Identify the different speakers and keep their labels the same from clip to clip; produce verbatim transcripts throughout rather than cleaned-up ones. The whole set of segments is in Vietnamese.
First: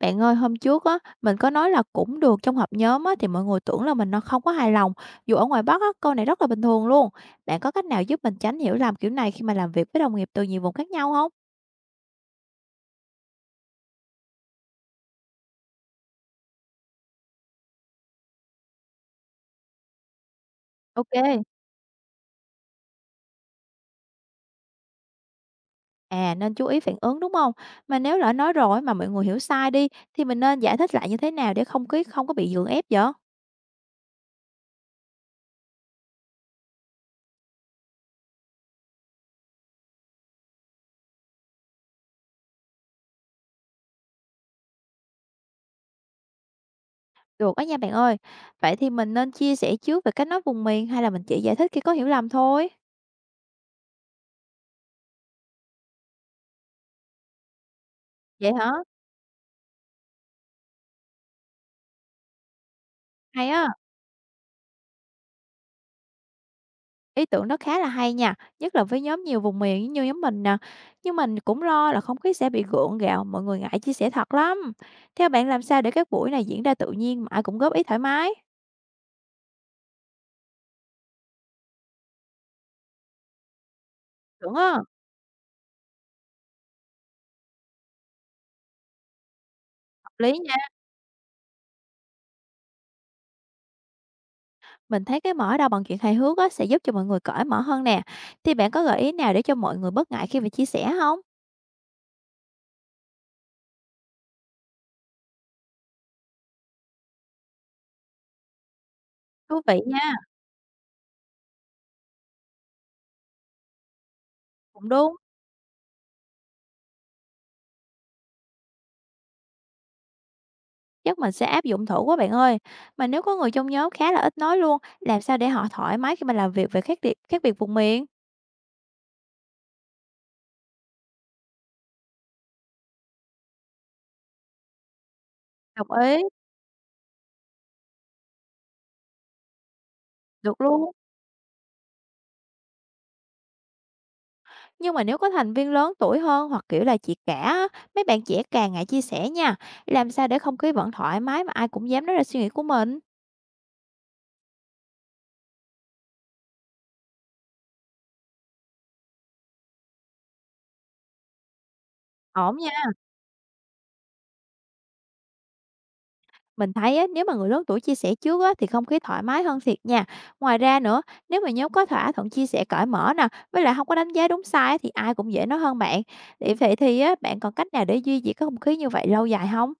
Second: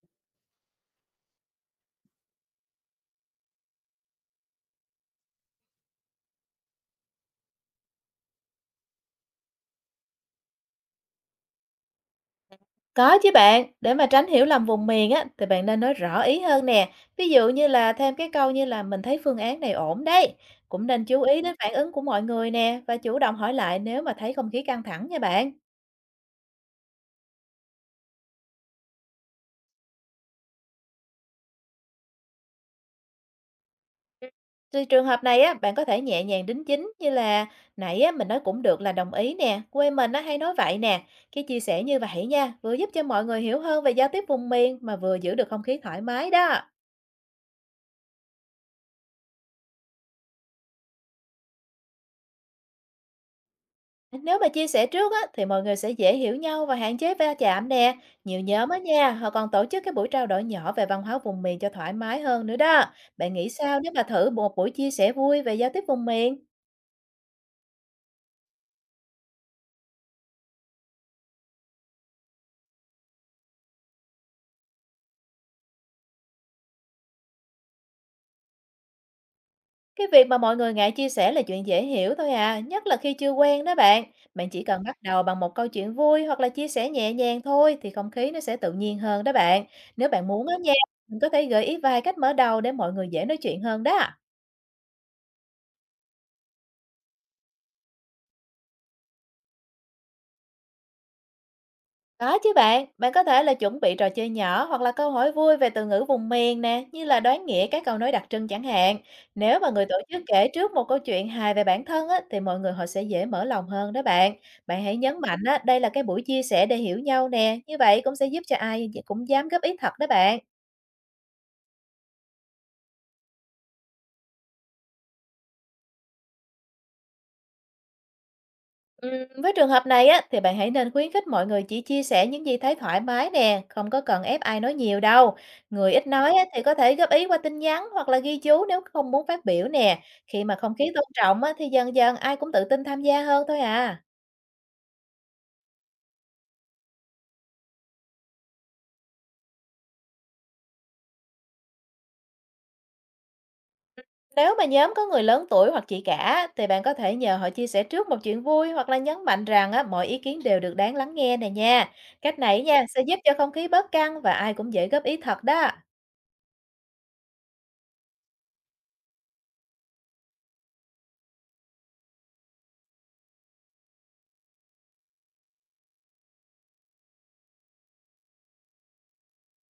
Speaker 1: Bạn ơi, hôm trước á, mình có nói là cũng được trong họp nhóm á, thì mọi người tưởng là mình nó không có hài lòng. Dù ở ngoài Bắc á, câu này rất là bình thường luôn. Bạn có cách nào giúp mình tránh hiểu lầm kiểu này khi mà làm việc với đồng nghiệp từ nhiều vùng khác nhau không?
Speaker 2: Có chứ bạn, để mà tránh hiểu lầm vùng miền á, thì bạn nên nói rõ ý hơn nè. Ví dụ như là thêm cái câu như là mình thấy phương án này ổn đấy. Cũng nên
Speaker 1: Ok,
Speaker 2: chú ý đến phản ứng của mọi người nè và chủ động hỏi lại nếu mà thấy không khí căng thẳng nha bạn.
Speaker 1: à, nên chú ý phản ứng đúng không? Mà nếu lỡ nói rồi mà mọi người hiểu sai đi, thì mình nên giải thích lại như thế nào để không khí không có bị gượng ép vậy?
Speaker 2: Thì trường hợp này á, bạn có thể nhẹ nhàng đính chính như là nãy á, mình nói cũng được là đồng ý nè, quê mình á, hay nói vậy nè. Cái chia sẻ như vậy nha, vừa giúp cho mọi người hiểu hơn về giao tiếp vùng miền mà vừa giữ được không khí thoải mái đó.
Speaker 1: Được đó nha bạn ơi. Vậy thì mình nên chia sẻ trước về cách nói vùng miền hay là mình chỉ giải thích khi có hiểu lầm thôi?
Speaker 2: Nếu mà chia sẻ trước á, thì mọi người sẽ dễ hiểu nhau và hạn chế va chạm nè. Nhiều
Speaker 1: Vậy
Speaker 2: nhóm
Speaker 1: hả?
Speaker 2: á nha, họ còn tổ chức cái buổi trao đổi nhỏ về văn hóa vùng miền cho thoải mái hơn nữa đó. Bạn nghĩ
Speaker 1: Hay á.
Speaker 2: sao nếu mà thử một buổi chia sẻ vui về giao tiếp vùng miền?
Speaker 1: Ý tưởng đó khá là hay nha, nhất là với nhóm nhiều vùng miền như nhóm mình nè. Nhưng mình cũng lo là không khí sẽ bị gượng gạo, mọi người ngại chia sẻ thật lắm. Theo bạn làm sao để các buổi này diễn ra tự nhiên mà ai cũng góp ý thoải mái?
Speaker 2: Cái việc mà mọi người ngại chia sẻ là chuyện dễ hiểu thôi à, nhất là khi chưa quen đó bạn. Bạn
Speaker 1: Đúng,
Speaker 2: chỉ
Speaker 1: á,
Speaker 2: cần
Speaker 1: hợp
Speaker 2: bắt đầu bằng một câu chuyện vui hoặc là chia sẻ nhẹ nhàng thôi, thì không khí nó sẽ tự nhiên hơn đó bạn. Nếu bạn
Speaker 1: lý
Speaker 2: muốn á
Speaker 1: nha.
Speaker 2: nha, mình có thể gợi ý vài cách mở đầu để mọi người dễ nói chuyện hơn đó.
Speaker 1: Mình thấy cái mở đầu bằng chuyện hài hước á, sẽ giúp cho mọi người cởi mở hơn nè. Thì bạn có gợi ý nào để cho mọi người bớt ngại khi mà chia sẻ không?
Speaker 2: Có chứ bạn, bạn có thể là chuẩn bị trò chơi nhỏ hoặc là câu hỏi vui về từ ngữ vùng miền nè, như là đoán nghĩa các câu nói đặc trưng chẳng hạn.
Speaker 1: Thú
Speaker 2: Nếu mà
Speaker 1: vị
Speaker 2: người tổ
Speaker 1: nha,
Speaker 2: chức kể trước một câu chuyện hài về bản thân á, thì mọi người họ sẽ dễ mở lòng hơn đó bạn. Bạn
Speaker 1: cũng
Speaker 2: hãy
Speaker 1: đúng.
Speaker 2: nhấn mạnh á, đây là cái buổi chia sẻ để hiểu nhau nè, như vậy cũng sẽ giúp cho ai cũng dám góp ý thật đó bạn.
Speaker 1: Chắc mình sẽ áp dụng thử quá bạn ơi. Mà nếu có người trong nhóm khá là ít nói luôn, làm sao để họ thoải mái khi mà làm việc về khác biệt, khác biệt vùng miền?
Speaker 2: Ừm, với trường hợp này á, thì bạn hãy nên khuyến khích mọi người chỉ chia sẻ những gì thấy thoải mái nè, không có cần ép ai nói nhiều đâu. Người
Speaker 1: Đồng
Speaker 2: ít
Speaker 1: ý,
Speaker 2: nói á, thì có thể góp ý qua tin nhắn hoặc là ghi chú nếu không muốn phát biểu nè. Khi mà
Speaker 1: được
Speaker 2: không khí
Speaker 1: luôn.
Speaker 2: tôn trọng á, thì dần dần ai cũng tự tin tham gia hơn thôi à.
Speaker 1: Nhưng mà nếu có thành viên lớn tuổi hơn hoặc kiểu là chị cả á, mấy bạn trẻ càng ngại chia sẻ nha. Làm sao để không khí vẫn thoải mái mà ai cũng dám nói ra suy nghĩ của mình?
Speaker 2: Nếu mà nhóm có người lớn tuổi hoặc chị cả, thì bạn có thể nhờ họ chia sẻ trước một chuyện vui hoặc là nhấn mạnh rằng á, mọi ý kiến đều được đáng lắng nghe nè nha. Cách
Speaker 1: Ổn
Speaker 2: này
Speaker 1: nha.
Speaker 2: nha, sẽ giúp cho không khí bớt căng và ai cũng dễ góp ý thật đó.
Speaker 1: Mình thấy á, nếu mà người lớn tuổi chia sẻ trước á, thì không khí thoải mái hơn thiệt nha. Ngoài ra nữa, nếu mà nhóm có thỏa thuận chia sẻ cởi mở nè, với lại không có đánh giá đúng sai á, thì ai cũng dễ nói hơn bạn. Thì vậy thì á, bạn còn cách nào để duy trì cái không khí như vậy lâu dài không?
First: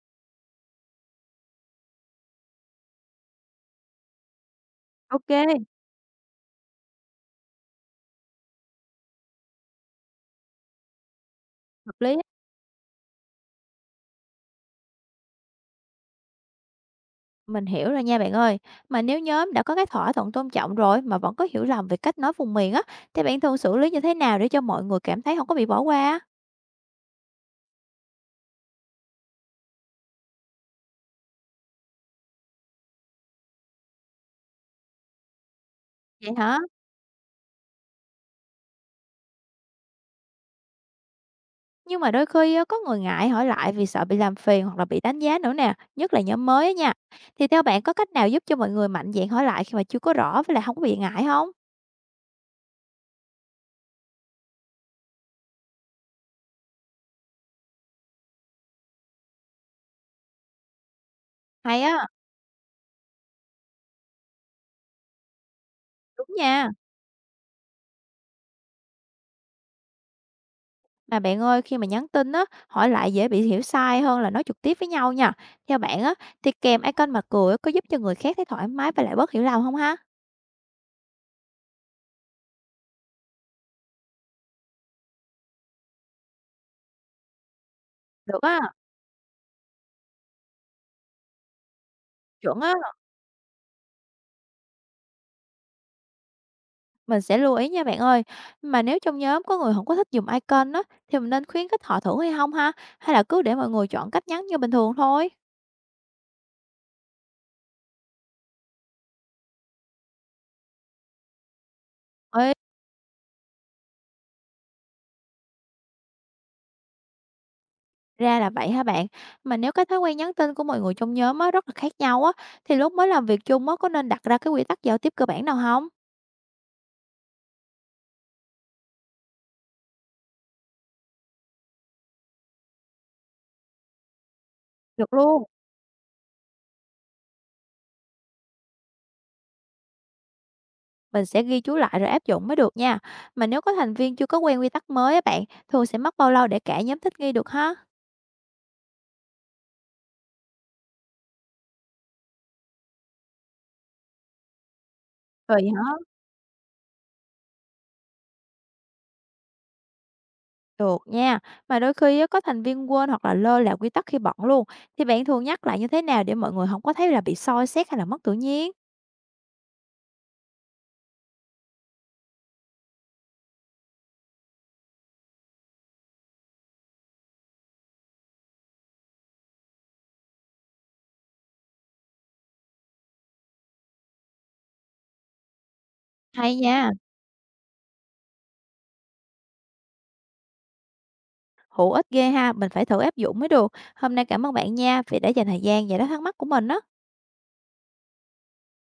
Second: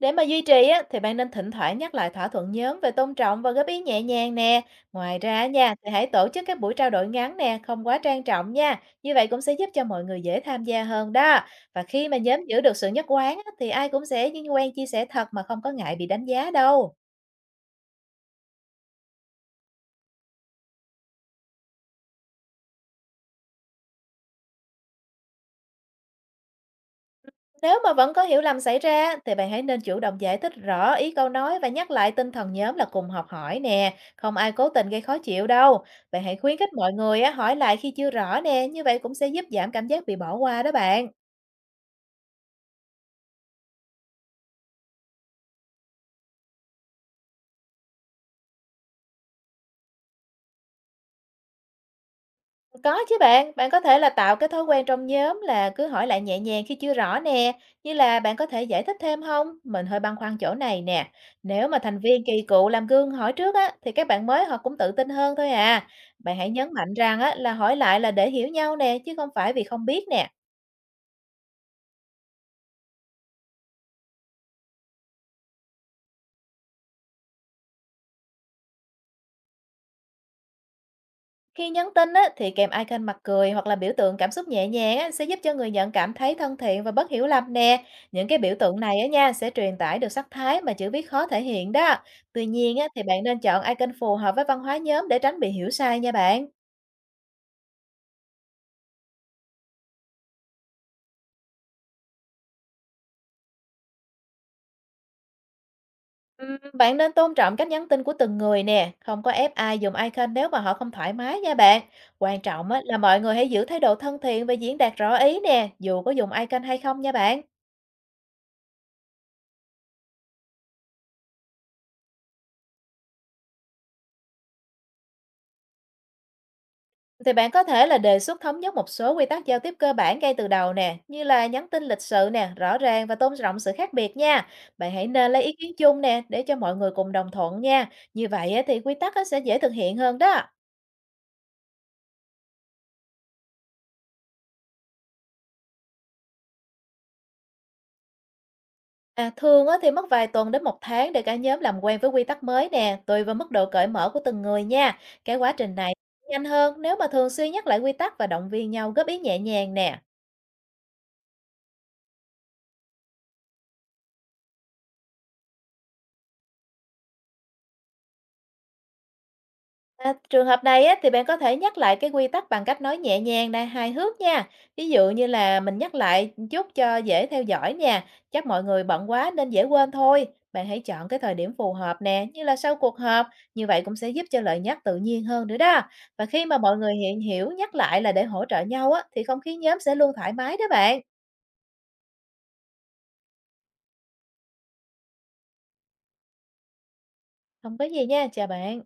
Speaker 2: Để mà duy trì á, thì bạn nên thỉnh thoảng nhắc lại thỏa thuận nhóm về tôn trọng và góp ý nhẹ nhàng nè. Ngoài
Speaker 1: Ok,
Speaker 2: ra nha, thì hãy tổ chức các buổi trao đổi ngắn nè, không quá trang trọng nha. Như vậy cũng sẽ giúp cho mọi người dễ tham gia hơn đó. Và
Speaker 1: hợp
Speaker 2: khi mà
Speaker 1: lý.
Speaker 2: nhóm giữ được sự nhất quán á, thì ai cũng sẽ quen chia sẻ thật mà không có ngại bị đánh giá đâu.
Speaker 1: Mình hiểu rồi nha bạn ơi. Mà nếu nhóm đã có cái thỏa thuận tôn trọng rồi mà vẫn có hiểu lầm về cách nói vùng miền á, thì bạn thường xử lý như thế nào để cho mọi người cảm thấy không có bị bỏ qua? Á?
Speaker 2: Nếu mà vẫn có hiểu lầm xảy ra, thì bạn hãy nên chủ động giải thích rõ ý câu nói và nhắc lại tinh thần nhóm là cùng học hỏi nè, không ai cố tình gây khó chịu đâu. Bạn
Speaker 1: Vậy
Speaker 2: hãy khuyến
Speaker 1: hả?
Speaker 2: khích mọi người á, hỏi lại khi chưa rõ nè, như vậy cũng sẽ giúp giảm cảm giác bị bỏ qua đó bạn.
Speaker 1: Nhưng mà đôi khi á, có người ngại hỏi lại vì sợ bị làm phiền hoặc là bị đánh giá nữa nè, nhất là nhóm mới á nha. Thì theo bạn có cách nào giúp cho mọi người mạnh dạn hỏi lại khi mà chưa có rõ với lại không có bị ngại không?
Speaker 2: Có chứ bạn, bạn có thể là tạo cái thói quen trong nhóm là cứ hỏi lại nhẹ nhàng khi chưa rõ nè, như là: bạn có thể giải thích thêm không? Mình hơi băn khoăn chỗ này nè. Nếu mà
Speaker 1: Hay
Speaker 2: thành
Speaker 1: á,
Speaker 2: viên kỳ cựu làm gương hỏi trước á, thì các bạn mới họ cũng tự tin hơn thôi à.
Speaker 1: đúng
Speaker 2: Bạn hãy
Speaker 1: nha.
Speaker 2: nhấn mạnh rằng á, là hỏi lại là để hiểu nhau nè, chứ không phải vì không biết nè.
Speaker 1: Mà bạn ơi, khi mà nhắn tin á, hỏi lại dễ bị hiểu sai hơn là nói trực tiếp với nhau nha. Theo bạn á, thì kèm icon mặt cười á, có giúp cho người khác thấy thoải mái và lại bớt hiểu lầm không ha?
Speaker 2: Khi nhắn tin á, thì kèm icon mặt cười hoặc là biểu tượng cảm xúc nhẹ nhàng á, sẽ giúp cho người nhận cảm thấy thân thiện và bớt hiểu lầm nè. Những cái
Speaker 1: Được
Speaker 2: biểu
Speaker 1: á,
Speaker 2: tượng này á nha, sẽ truyền tải được sắc thái mà chữ viết khó thể hiện đó. Tuy
Speaker 1: chuẩn á,
Speaker 2: nhiên á, thì bạn nên chọn icon phù hợp với văn hóa nhóm để tránh bị hiểu sai nha bạn.
Speaker 1: mình sẽ lưu ý nha bạn ơi. Mà nếu trong nhóm có người không có thích dùng icon á, thì mình nên khuyến khích họ thử hay không ha? Hay là cứ để mọi người chọn cách nhắn như bình thường thôi?
Speaker 2: Ừm, Bạn nên tôn trọng cách nhắn tin của từng người nè, không có ép ai dùng icon nếu mà họ không thoải mái nha bạn. Quan
Speaker 1: Ê,
Speaker 2: trọng á, là mọi người hãy giữ thái độ thân thiện và diễn đạt rõ ý nè, dù có dùng icon hay không nha bạn.
Speaker 1: ra là vậy hả bạn? Mà nếu cái thói quen nhắn tin của mọi người trong nhóm á, rất là khác nhau á, thì lúc mới làm việc chung á, có nên đặt ra cái quy tắc giao tiếp cơ bản nào không?
Speaker 2: Thì bạn có thể là đề xuất thống nhất một số quy tắc giao tiếp cơ bản ngay từ đầu nè, như là nhắn tin lịch sự nè, rõ ràng và tôn trọng sự khác biệt nha. Bạn hãy
Speaker 1: Được
Speaker 2: nên lấy
Speaker 1: luôn,
Speaker 2: ý kiến chung nè, để cho mọi người cùng đồng thuận nha. Như vậy á, thì quy tắc á, sẽ dễ thực hiện hơn đó.
Speaker 1: mình sẽ ghi chú lại rồi áp dụng mới được nha. Mà nếu có thành viên chưa có quen quy tắc mới á bạn, thường sẽ mất bao lâu để cả nhóm thích nghi được ha?
Speaker 2: À, thường á, thì mất vài tuần đến một tháng để cả nhóm làm quen với quy tắc mới nè, tùy vào mức độ cởi mở của từng người nha. Cái quá
Speaker 1: Tùy
Speaker 2: trình
Speaker 1: hả?
Speaker 2: này nhanh hơn nếu mà thường xuyên nhắc lại quy tắc và động viên nhau góp ý nhẹ nhàng nè.
Speaker 1: Được nha, mà đôi khi á, có thành viên quên hoặc là lơ là quy tắc khi bận luôn, thì bạn thường nhắc lại như thế nào để mọi người không có thấy là bị soi xét hay là mất tự nhiên?
Speaker 2: À, trường hợp này á, thì bạn có thể nhắc lại cái quy tắc bằng cách nói nhẹ nhàng nè, hài hước nha. Ví dụ như là: mình nhắc lại chút cho dễ theo dõi nha. Chắc mọi người bận quá nên dễ quên thôi. Bạn hãy chọn cái thời điểm phù hợp nè, như là sau cuộc họp. Như vậy cũng sẽ giúp cho lời nhắc tự nhiên hơn nữa đó. Và khi
Speaker 1: Hay
Speaker 2: mà mọi
Speaker 1: nha,
Speaker 2: người hiện hiểu nhắc lại là để hỗ trợ nhau á, thì không khí nhóm sẽ luôn thoải mái đó bạn.
Speaker 1: hữu ích ghê ha, mình phải thử áp dụng mới được. Hôm nay cảm ơn bạn nha, vì đã dành thời gian giải đáp thắc mắc của mình đó.
Speaker 2: Không có gì nha, chào bạn.